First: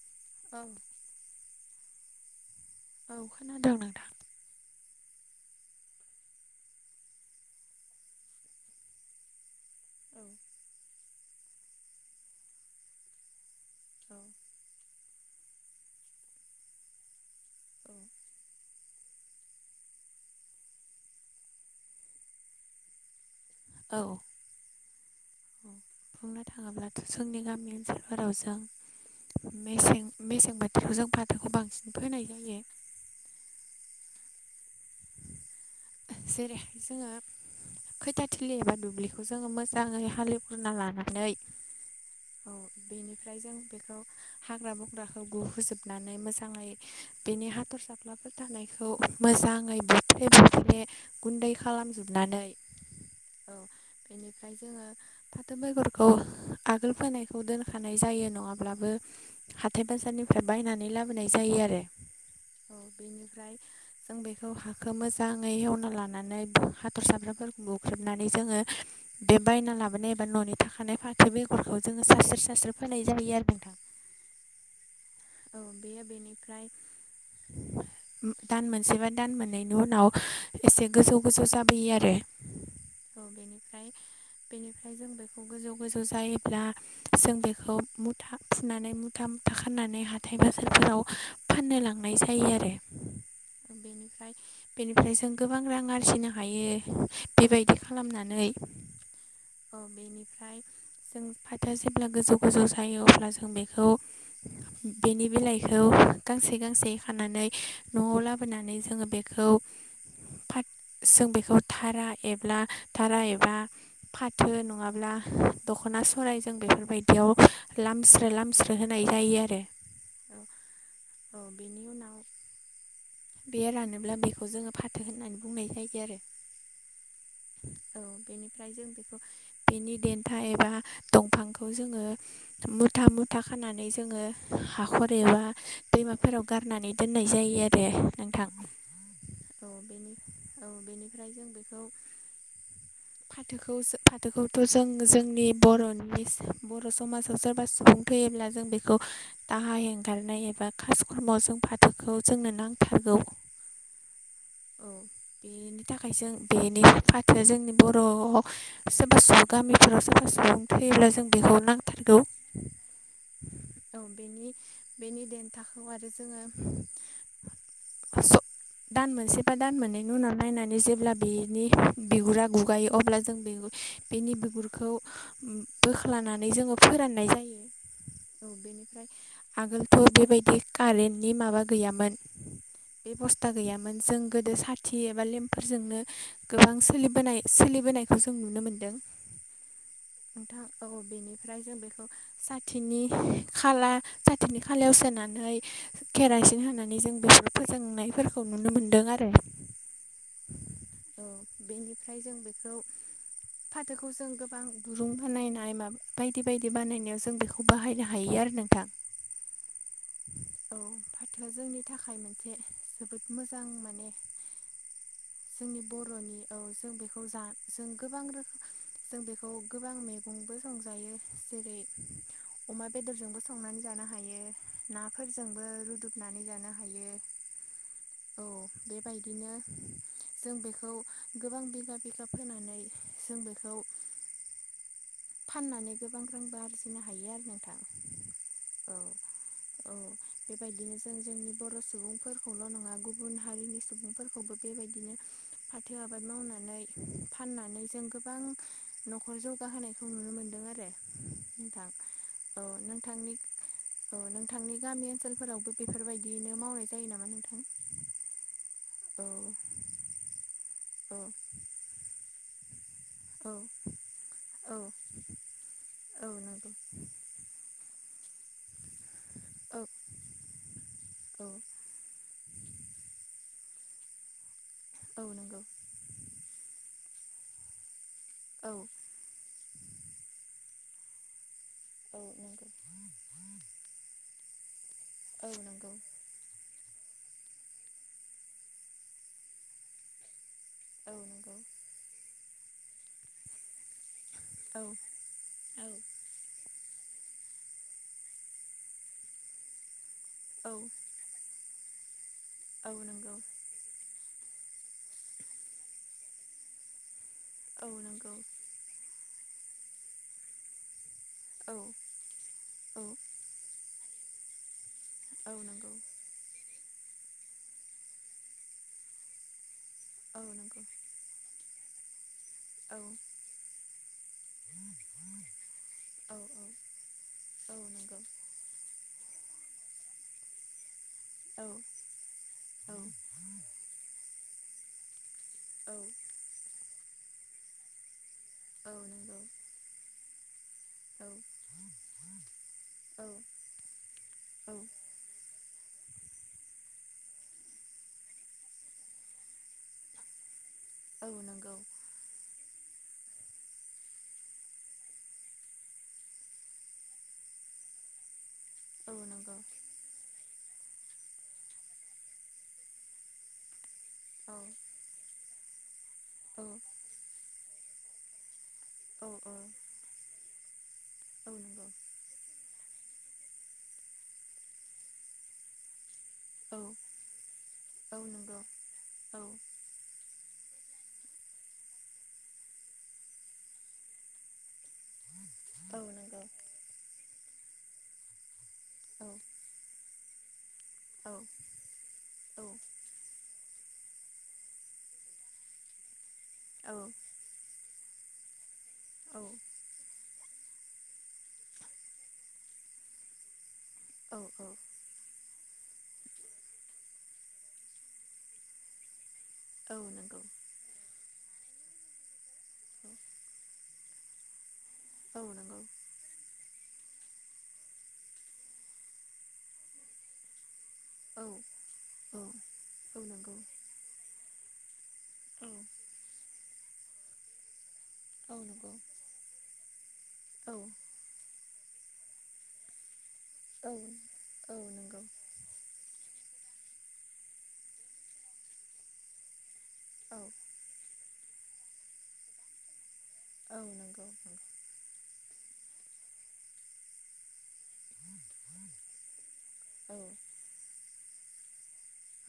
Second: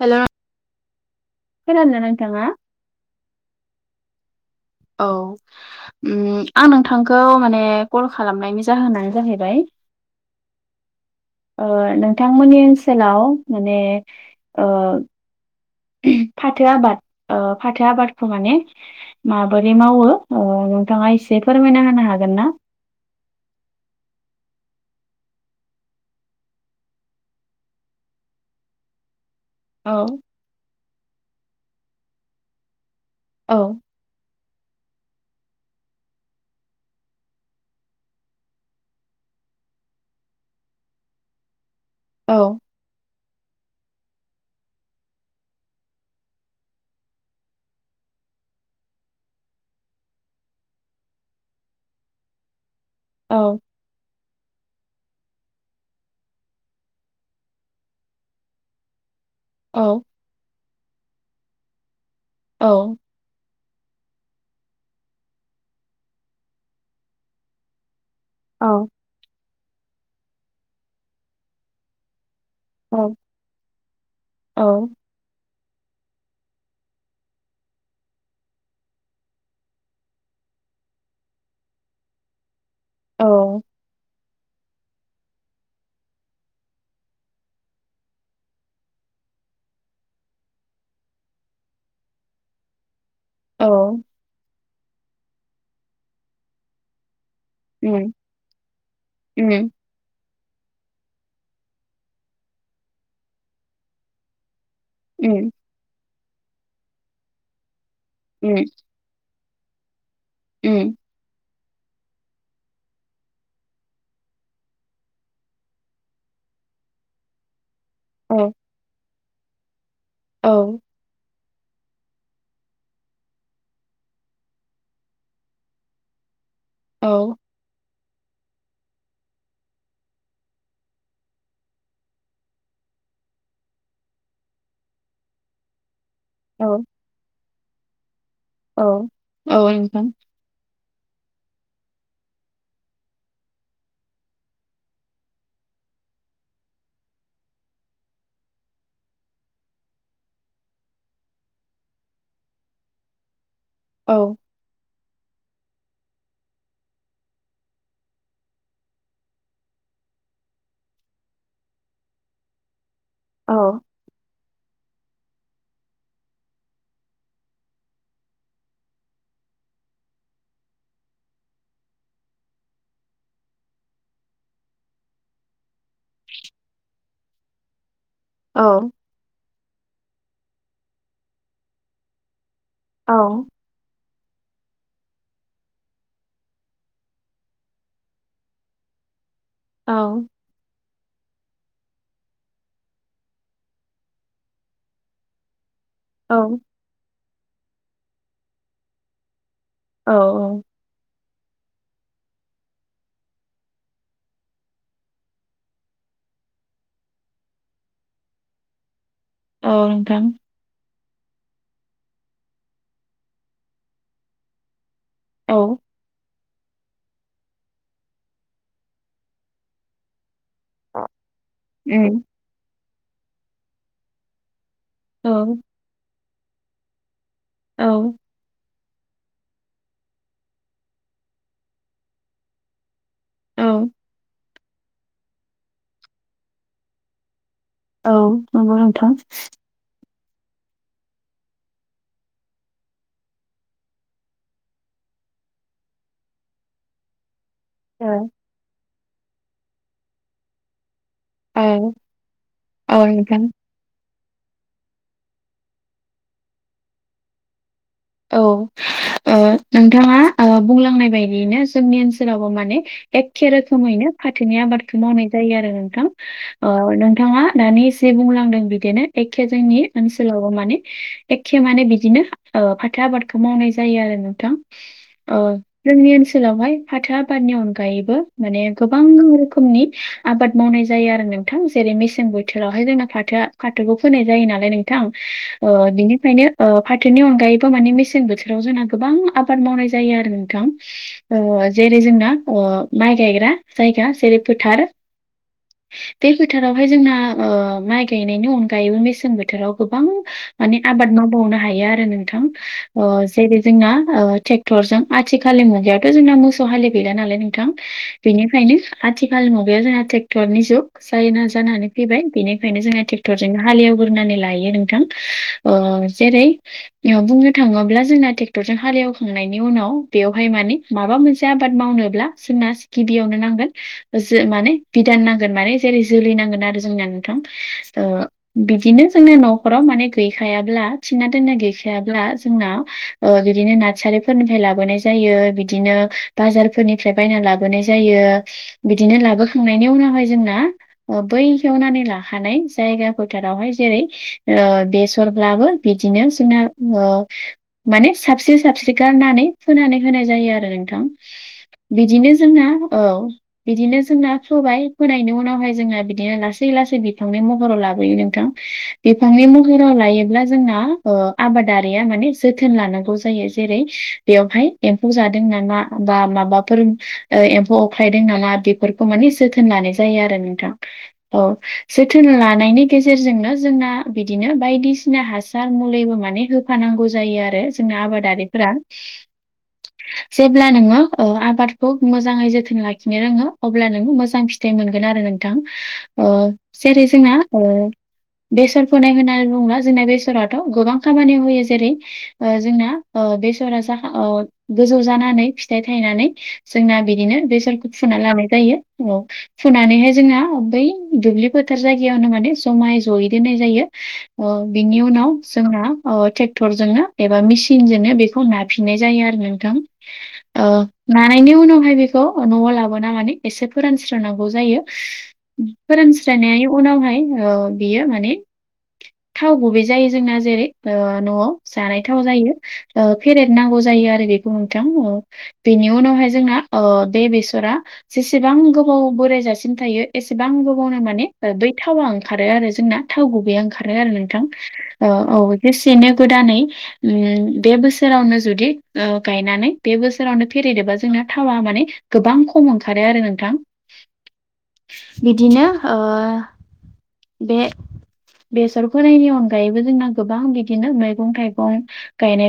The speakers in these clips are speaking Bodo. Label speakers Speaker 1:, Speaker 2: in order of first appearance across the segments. Speaker 1: हेल'।
Speaker 2: [unintelligible]
Speaker 1: खोनादोंना नोंथाङा?
Speaker 2: औ खोनादों नोंथां।
Speaker 1: औ उम आं नोंथांखौ माने कल खालामनायनि जाहोनानो जाहैबाय।
Speaker 2: औ
Speaker 1: ओ नोंथांमोननि ओनसोलाव माने
Speaker 2: औ
Speaker 1: ओ फाथो आबाद ओ फाथो आबादखौ माने माबोरै मावो? ओ नोंथाङा एसे फोरमायना हागोन ना?
Speaker 2: औ। बुंनो थाङोब्लाथ' जोंनि गामि ओनसोल जों मेसें
Speaker 1: औ
Speaker 2: -मेसें बोथोरखौ जों फाथोखौ बांसिन फोनाय जायो।
Speaker 1: औ।
Speaker 2: जेरैहाय जोङो [unintelligible] थिलि एबा दुब्लिखौ जोङो मोजाङै हालेवग्रना लानानै
Speaker 1: औ।
Speaker 2: ओमफ्राय जों बेखौ हाग्रा बंग्राखौ गुहोजोबनानै मोजाङै बेनि हाथरसाफ्लाब [unintelligible] बेफोर थानायखौ मोजाङै बुफ्ले बुफ्ले गुन्दै खालामजुबनानै
Speaker 1: औ
Speaker 2: बेनिफ्राय जोङो फाथो बेगरखौ आगोल फोनायखौ दोनखानाय जायो नङाब्लाबो
Speaker 1: औ
Speaker 2: हाथाय बाजारनिफ्राय बायनानै लाबोनाय जायो आरो औ बेनिफ्राय जों बेखौ हाखो मोजाङै हेवना लानानै हाथरसाब्राफोरखौ बुख्रेब नानै जोङो
Speaker 1: औ
Speaker 2: बे बायना लाबोनाय एबा न'नि थाखानाय फाथो बेगरखौ जो सा सेरस [unintelligible] सास्रो फोनाय
Speaker 1: औ
Speaker 2: जायो आरो नोंथां
Speaker 1: औ
Speaker 2: औ बेयो बेनिफ्राय [unintelligible] दान मोनसे बा दान मोननैनि उनाव एसे गोजौ गोजौ जाबोयो आरो औ बेनिफ्राय बेनिफ्राय जों बेखौ गोजौ गोजौ जायोब्ला जों बेखौ मुथा फुनानै मुथा [unintelligible] खानानै हाथाय बाजारफोराव फाननो लांनाय जायो आरो।
Speaker 1: औ
Speaker 2: बेनिफ्राय बेनिफ्राय जों गोबां रां आरजिनो हायो। बेबायदि
Speaker 1: उम
Speaker 2: खालामनानै
Speaker 1: उम
Speaker 2: औ बेनि ओमफ्राय जों फाथोया जेब्ला गोजौ गोजौ जायो अब्ला जों बेखौ बेनि
Speaker 1: उम
Speaker 2: बिलाइखौ गांसे गांसे खानानै न'आव
Speaker 1: उम
Speaker 2: लाबोनानै जोङो बे खौ फाथ
Speaker 1: उम
Speaker 2: जों बेखौ धारा एब्ला धारा एबा फाथो नङाब्ला दख'ना सरायजों बे बेफोरबायदियाव लामस्रो
Speaker 1: औ
Speaker 2: लामस्रो होनाय जायो आरो।
Speaker 1: औ
Speaker 2: औ बेनि उनाव बे रानोब्ला बेखौ जोङो फाथो होननानै बुंनाय जायो आरो
Speaker 1: औ
Speaker 2: ओमफ्राय जों बेखौ बेनि देन्था एबा दंफांखौ जोङो मुथा मुथा खा [unintelligible] नानै जोङो हाखर एबा दैमाफोराव
Speaker 1: औ
Speaker 2: गारनानै दोननाय जायो आरो नोंथां
Speaker 1: औ औ नोंथां
Speaker 2: बेनि औ बेनिफ्राय जों बेखौ
Speaker 1: [inaudible]
Speaker 2: फाथोखौ जो फाथोखौथ' जों जोंनि बर'निज बर' समाजाव सोरबा सुबुं थैयो अब्ला जों बेखौ दाहा हेंगारनाय एबा खास खर्मआव जों फाथोखौ जोंनो नां फारगौ
Speaker 1: औ
Speaker 2: बेनि थाखाय जों बेनि फाथो जोंनि बर'आव सोरबा सुबुं गामिफोराव सोरबा सु सुबुं थैयोब्ला जों बेखौ नांथारगौ। औ बेनि बेनि देन्थाखौ आरो जोङो [unintelligible] स दान मोनसे बा दान मोननैनि उनाव नायनानै जेब्ला बेनि बिगुरा गुगायो अब्ला जों बे [unintelligible] बेनि बिगुरखौ उम बोख्लानानै जोङो फोराननाय जायो।
Speaker 1: [inaudible]
Speaker 2: औ बेनिफ्राय आगोलथ' बेबायदि कारेन्टनि माबा गैयामोन।
Speaker 1: औ
Speaker 2: बेबस्था गैयामोन जों गोदो साथि एबा लेम्पफोरजोंनो गोबां सोलिबोनाय सोलिबोनायखौ जों नुनो मोनदों।
Speaker 1: औ
Speaker 2: नोंथां औ बेनिफ्राय जों बेखौ साथिनि खाला साथिनि खालायाव सोनानै
Speaker 1: औ
Speaker 2: खेरासिन होनानै जों बेफोर फोजोंनायफोरखौ नुनो मोनदों आरो।
Speaker 1: औ- औ
Speaker 2: औ बेनिफ्राय जों बेखौ फाथोखौ जों गोबां दुरुं बाहनायनाय माब बायदि बायदि बानायनायाव जों बेखौ बाहायनो हायो आ [unintelligible] [unintelligible] नोंथां
Speaker 1: औ नोंथां
Speaker 2: औ फाथोआ जोंनि थाखाय मोनसे जोबोद मोजां माने
Speaker 1: औ
Speaker 2: जोंनि बर'नि औ जों बे खौ जा जों गोबां रो जों बेखौ गोबां मैगंबो संजायो जेरै
Speaker 1: उम
Speaker 2: अमा बेदरजोंबो संनानै जानो हायो।
Speaker 1: औ
Speaker 2: नाफोरजोंबो रुदुबनानै जानो हायो औ बेबाय दिनो जों बेखौ गोबां बिगा बिगा फोनानै जों
Speaker 1: औ
Speaker 2: बेखौ फाननानै गोबां रांबो आरजिनो हायो आरो नोंथां
Speaker 1: औ नंगौ
Speaker 2: औ
Speaker 1: नोंथां
Speaker 2: औ बेबायदिनो जों जोंनि बर' सुबुंफोरखौल' नङा गुबुन हारिनि सुबुंफोरखौबो बेबायदिनो फाथो आबाद मावना नै फाननानै जों
Speaker 1: औ
Speaker 2: गोबां न'खर जौगाहोनायखौ नुनो मोन्दों आरो।
Speaker 1: औ
Speaker 2: नोंथां
Speaker 1: औ नोंथां
Speaker 2: औ नोंथांनि गामि ओनसोलफोरावबो बेफोरबायदियैनो मावनाय जायो नामा नोंथां?
Speaker 1: औ
Speaker 2: औ
Speaker 1: ओ नोंथाङा ओ बुंलांनाय
Speaker 2: औ
Speaker 1: बायदियैनो जोंनि ओनसोलावबो माने एखे
Speaker 2: औ
Speaker 1: रोखोमैनो फाथोनि
Speaker 2: औ
Speaker 1: आबादखौ मावनाय जायो आरो नोंथां
Speaker 2: औ नंगौ
Speaker 1: ओ नोंथाङा दानि जे बुंलांदों बिदिनो एखे
Speaker 2: औ
Speaker 1: जोंनि ओनसोलावबो माने
Speaker 2: औ
Speaker 1: एखे माने बिदिनो ओ फा थो आबादखौ मावनाय जायो आरो नोंथां
Speaker 2: औ
Speaker 1: ओ
Speaker 2: नंगौ
Speaker 1: जोंनि ओनस सोलावहाय फाथो आबादनि अनगायैबो माने
Speaker 2: औ
Speaker 1: गोबां रो खोमनि आबाद मावनाय जायो आरो नों थां जेरै-
Speaker 2: औ
Speaker 1: मेसें
Speaker 2: नंगौ
Speaker 1: बोथोरावहाय जोंना फाथोआ फाथोखौ फोनाय जायो नालाय नों थां
Speaker 2: औ
Speaker 1: ओ
Speaker 2: नंगौ
Speaker 1: बिनिफ्रायनो ओ फाथोनि अनगायै बो माने मेसें बोथोराव जोंना गोबां आबाद मावनाय जायो आरो नोंथां
Speaker 2: औ नंगौ
Speaker 1: ओ जेरै- जोंना ओ माइ गायग्रा जायगा जेरै-
Speaker 2: औ
Speaker 1: फोथार बे फोथार फोथारावहाय जोंहा ओ माइ गायनायनि अनगायैबो मेसें बोथोराव गोबां
Speaker 2: औ
Speaker 1: माने आबाद मावबावनो हायो आरो नोंथां
Speaker 2: औ
Speaker 1: ओ
Speaker 2: नंगौ
Speaker 1: जेरै- जोंहा ओ टेक्टरजों आथिखालनि मुगायावथ' जोंना मोसौ हालि गैला नालाय नोंथां
Speaker 2: औ नंगौ
Speaker 1: बेनिफ्रायनो आथिखाल मुगाया जोंहा टेक्टरनि जुग जायोना
Speaker 2: औ
Speaker 1: जानानै फैबाय बेनिखायनो जोंहा
Speaker 2: औ
Speaker 1: टेक्टरजोंनो हाल एवग्रोनानै लायो नोंथां।
Speaker 2: औ
Speaker 1: ओ
Speaker 2: नंगौ
Speaker 1: जेरै- इयाव बुंनो थाङोब्ला जोंना टेक्टरजों हालेवखांनायनि उनाव
Speaker 2: औ
Speaker 1: बेवहाय माने
Speaker 2: नंगौ
Speaker 1: माबा मोनसे आबाद मावनोब्ला जोंना
Speaker 2: औ
Speaker 1: गिबियावनो नांगोन जो माने बिधान नांगोन माने जेरै- जोलै
Speaker 2: औ
Speaker 1: नांगोन आरो जोंनिया नोंथां
Speaker 2: औ
Speaker 1: ओ
Speaker 2: नंगौ
Speaker 1: बिदिनो जोंनि न'खराव माने गैखायाब्ला थिना दोनना
Speaker 2: औ
Speaker 1: गैखायाब्ला [unintelligible] ओ बिदिनो नारसारिफोरनि लाबोनाय जायो बिदिनो
Speaker 2: औ
Speaker 1: बाजारफोरनि फ्राय बायना लाबोनाय जायो
Speaker 2: औ
Speaker 1: बिदिनो
Speaker 2: नंगौ
Speaker 1: लाबोखांनायनि उनावहाय जोंना ओ
Speaker 2: औ
Speaker 1: बै हेवनानै लाखानाय जायगा फोथारावहाय जेरै- ओ
Speaker 2: औ
Speaker 1: बेसरब्लाबो बिदिनो जोंना ओ माने साबस्रि साबस्रि गारनानै फोनानै होनाय जायो आरो नों थां
Speaker 2: औ नंगौ औ नंगौ
Speaker 1: बिदिनो जोंना औ बिदिनो जोंना फोबाय फोनायनि उनावहाय जोङो बिदिनो लासै लासै बिफांनि महराव लाबोयो नोंथां
Speaker 2: औ नंगौ औ नंगौ औ
Speaker 1: बिफांनि
Speaker 2: नंगौ औ
Speaker 1: महराव लायोब्ला जोंना ओ आबादारि आ माने जोथोन लानांगौ जायो जेरै-
Speaker 2: औ
Speaker 1: बेयावहाय
Speaker 2: औ
Speaker 1: एम्फौ जादों नामा बा
Speaker 2: औ
Speaker 1: माबाफोर
Speaker 2: औ
Speaker 1: एम्फौ अख्लायदों नामा बे फोरखौ माने
Speaker 2: औ नंगौ औ नंगौ औ नंगौ औ नंगौ औ
Speaker 1: जोथोन
Speaker 2: नंगौ औ
Speaker 1: लानाय जायो आरो नोंथां। औ जोथोन लानायनि गेजेर जोंनो जोंना बिदिनो बायदिसिना हासार मुलिबो माने हो फानांगौ जायो आरो जों आबादारिफोरा जेब्ला नोङो ओ आबादखौ मोजाङै जोथोन लाखिनो रोङो अब्ला नों मोजां फिथाइ मोनगोन आरो नों थां ओ जेरै- जोंना ओ बेसर फोनाय होननानै बुङोब्ला जोंना बेसराथ' गोबां खामानियाव होयो। [unintelligible] ओ जोंना ओ बेसरा जा ओ गोजौ जानानै फिथाइ थायनानै जोंना बिदिनो बेसरखौ फुना लानाय जायो औ फुनानैहाय जोंना बै दुब्लि फोथार जायगायावनो माने जमायै जयै दोननाय जायो। ओटेख बिनि उनाव जोंना ओ ट्रेक्टरजोंनो एबा मेचिनजोंनो बेखौ नाफिननाय जायो आरो नोंथां ओ नानायनि उनावहाय बेखौ न'आव लाबोनानै एसे फोरानस्रोनांगौ जायो। फोरानस्रोनायनि उनावहाय ओ बेयो माने थाव गुबै जायो जोंना जेरै ओ न'आव जानायथाव जायो ओ फेरेद नांगौ जायो आरो बेखौ नोंथां। ओ बेनि उनावहाय जोंना ओ बे बेसरा जेसेबां गोबाव बोराय जासिम थायो एसेबां गोबावनो माने बै थावा ओंखारो आरो जोंना थाव गुबैया ओंखारो आरो नोंथां। ओ औ गोदानै बे बोसोरावनो जुदि गायनानै बे बोसोरावनो फेरेदोबा जोंना थावा माने गोबां खम ओंखारो आरो नों थां
Speaker 2: नंगौ
Speaker 1: बिदिनो ओ बे बेसर फोनायनि अनगायैबो जोंना गोबां बिदिनो मैगं थाइगं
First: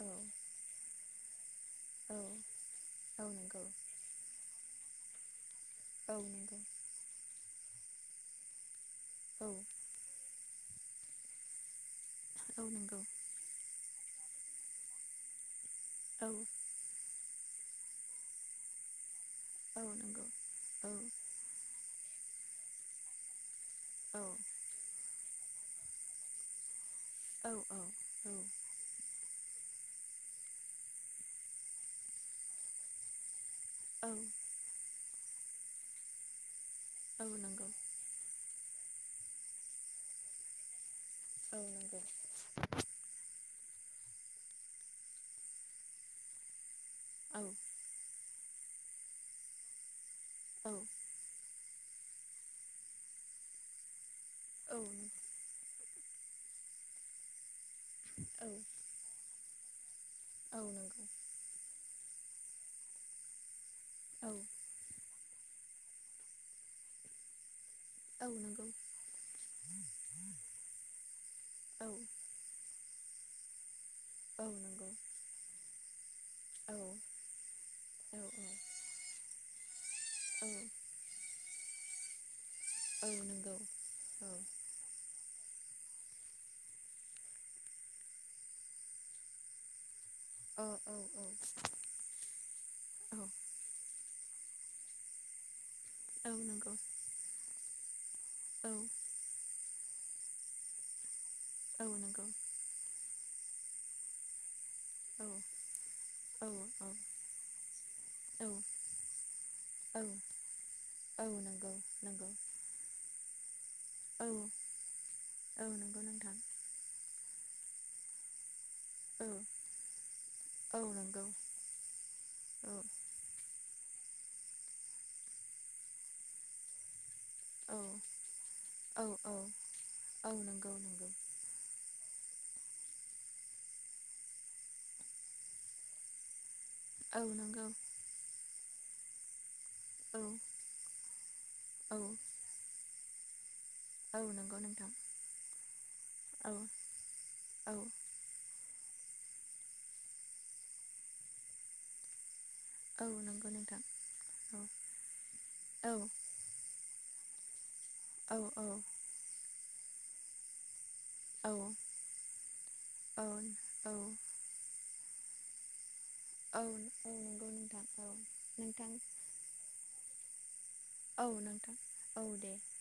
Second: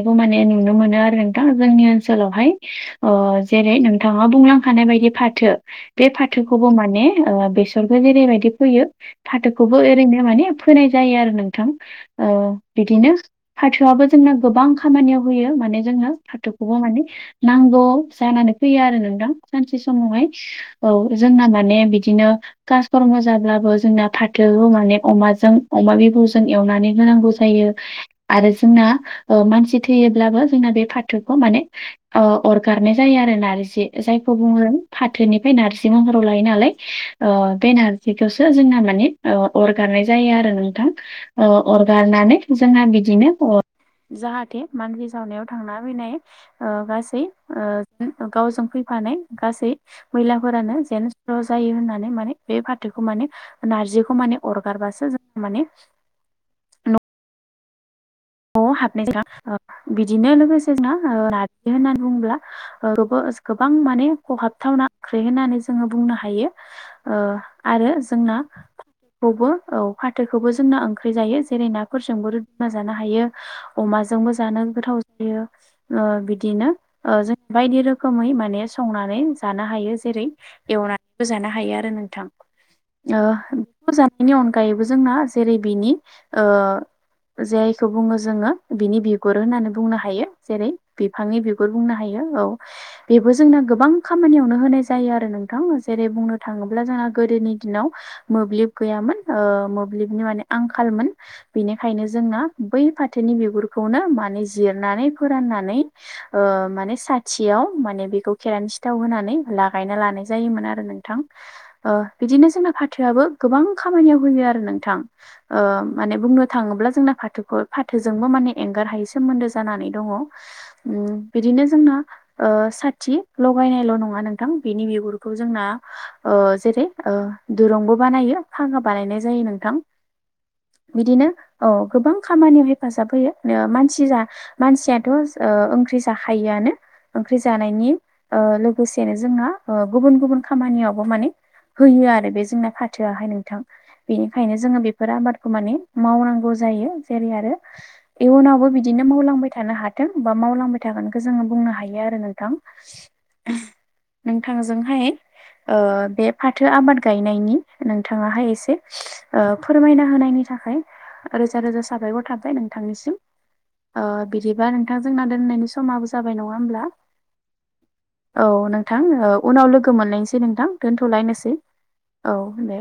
Speaker 2: औ औ
Speaker 1: माने नुनो मोनो आरो नों जोंनि
Speaker 2: औ नंगौ
Speaker 1: ओनसोलावहाय। ओ जेरै नोंथाङा बुंलांखानाय बायदि फाथो बे
Speaker 2: औ नंगौ
Speaker 1: फाथोखौबो माने ओ बेसरखौ जेरैबायाददि फैयो
Speaker 2: औ
Speaker 1: फाथोखौबो ओरैनो माने फोनाय जायो आरो नोंथां। ओ
Speaker 2: औ नंगौ
Speaker 1: बिदिनो फाथोआबो जोंना गोबां खामानियाव होयो माने जोंनो
Speaker 2: औ
Speaker 1: फाथौखौबो माने नांगौ जानानै फैयो आरो नोंथां, सानसे
Speaker 2: औ नंगौ
Speaker 1: समावहाय औ जोंना माने बिदि बिदिनो कासकर्म जाब्लाबो जोंना
Speaker 2: औ
Speaker 1: फाथोखौ माने अमाजों अमा बिबुरजों एवनानै होनांगौ
Speaker 2: औ
Speaker 1: जायो आरो जों ओ मानसि थैयोब्लाबो जोंना बे फाथोखौ माने अरगारनाय जायो आरो
Speaker 2: औ
Speaker 1: जायखौ बुङो फाथोनिफ्राय नारजि महराव लायो नालाय
Speaker 2: औ नंगौ
Speaker 1: बे नारजिखौ जोंना माने ओ अरगारनाय जायो आरो नोंथां। ओ
Speaker 2: औ नंगौ
Speaker 1: अरगारनानै जोंना बि जाहाथे मानसि सावनायाव थांना फैनाय ओ गासै
Speaker 2: औ
Speaker 1: गावजों फैफानाय गासै मैलाफोरानो जेन स्र' जायो होननानै माने बे फाथोखौ माने नारजिखौ माने
Speaker 2: औ
Speaker 1: अरगारबासो जों माने न' न'आव हाबनायनि सिगां। ओ बिदिनो लोगोसे जोंना नारजि होननानै बुंङोब्ला ओ गोबां माने खहाबथावना ओंख्रि होनानै जोङो बुंनो हायो। ओ आरो
Speaker 2: औ नंगौ औ नंगौ औ नंगौ औ नंगौ औ अ औ
Speaker 1: जोंना
Speaker 2: नंगौ
Speaker 1: खौबो औ फाथोखौबो जोंना ओंख्रि जायो जेरै
Speaker 2: औ
Speaker 1: नाफोरजोंबो रुना जानो हायो, अमाजोंबो जानो गोथाव जायो ओ बिदिनो जों बायदि रोखोमै माने संनानै जानो हायो। जेरै एवनानैबो जानो हायो आरो नोंथां। ओ बेखौ जानायनि अनगायैबो जोंना जेरै बिनि जायखौ बुङो जोङो बिनि बिगुर होननानै बुंनो हायो जेरै बिफांनि
Speaker 2: औ
Speaker 1: बिगुर बुंनो हायो औ बेबो जोंना गोबां खामानियावनो होनाय जायो आरो नोंथां। जेरै बुंनो
Speaker 2: नंगौ
Speaker 1: थाङोब्ला जोंहा गोदोनि दिनाव
Speaker 2: औ
Speaker 1: मोब्लिब गैयामोन ओ मोब्लिबनि माने आंखालमोन बेनिखायनो जोंना बै फाथोनि बिगुरखौनो माने जिरनानै फोराननानै ओ माने साथियाव माने बेखौ
Speaker 2: औ
Speaker 1: खेरानसि थाव होनानै लागायना
Speaker 2: औ
Speaker 1: लानाय जायोमोन आरो नोंथां
Speaker 2: औ नंगौ
Speaker 1: ओ
Speaker 2: नंगौ
Speaker 1: बिदिनो जोंना फाथोआबो गोबां खामानियाव
Speaker 2: औ
Speaker 1: होयो आरो नोंथां ओ
Speaker 2: औ नंगौ
Speaker 1: माने
Speaker 2: नोंथां
Speaker 1: बुंनो थाङोब्ला जोंना फाथो फाथोजोंबो माने एंगारहायै
Speaker 2: औ
Speaker 1: सोमोन्दो जानानै दङ
Speaker 2: औ
Speaker 1: ओम
Speaker 2: नंगौ
Speaker 1: बिदिनो जोंना ओ
Speaker 2: औ
Speaker 1: साथि लगायनायल' नङा नोंथां बेनि बिगुरखौ जोंना ओ जेरै ओ
Speaker 2: औ
Speaker 1: दुरुंबो बानायो भागा
Speaker 2: औ
Speaker 1: बानायनाय जायो नोंथां
Speaker 2: औ नंगौ नंगौ
Speaker 1: बिदिनो औ गोबां खामानियाव हेफाजाब होयो मानसि जा मानसियाथ' ओ ओंख्रि जाखायोआनो
Speaker 2: औ
Speaker 1: ओंख्रि
Speaker 2: नंगौ
Speaker 1: जानायनि ओ लोगोसेनो जोंहा ओ गुबुन
Speaker 2: औ
Speaker 1: गुबुन खामानियावबो माने
Speaker 2: औ
Speaker 1: होयो आरो बे जोंना फाथोआहाय नोंथां
Speaker 2: औ
Speaker 1: बेनिखायनो
Speaker 2: नंगौ
Speaker 1: जोङो
Speaker 2: नोंथां
Speaker 1: बेफोर आबादखौ माने मावनांगौ
Speaker 2: औ
Speaker 1: जायो जेरै आरो
Speaker 2: औ
Speaker 1: इयुनावबो बिदि बिदिनो मावलांबाय थानो हाथों बा मावलांबाय थागोनखौ जोङो बुंनो हायो आरो नोंथां
Speaker 2: औ नंगौ नोंथां औ
Speaker 1: नोंथांजोंहाय
Speaker 2: औ
Speaker 1: बे फाथो आबाद गायनायनि
Speaker 2: औ
Speaker 1: नोंथाङाहाय
Speaker 2: औ
Speaker 1: एसे ओ फोरमायना होनायनि थाखाय रोजा रोजा थाबाय साबायखर नोंथांनि सिम ओ बिदिबा नोंथां जोंना दोननाय नि समाबो जाबाय नङा
Speaker 2: औ
Speaker 1: होमब्ला
Speaker 2: औ नंगौ नोंथां
Speaker 1: औ नोंथां उनाव लोगो मोनलायनोसै नोंथां दोनथ'लायनोसै औ दे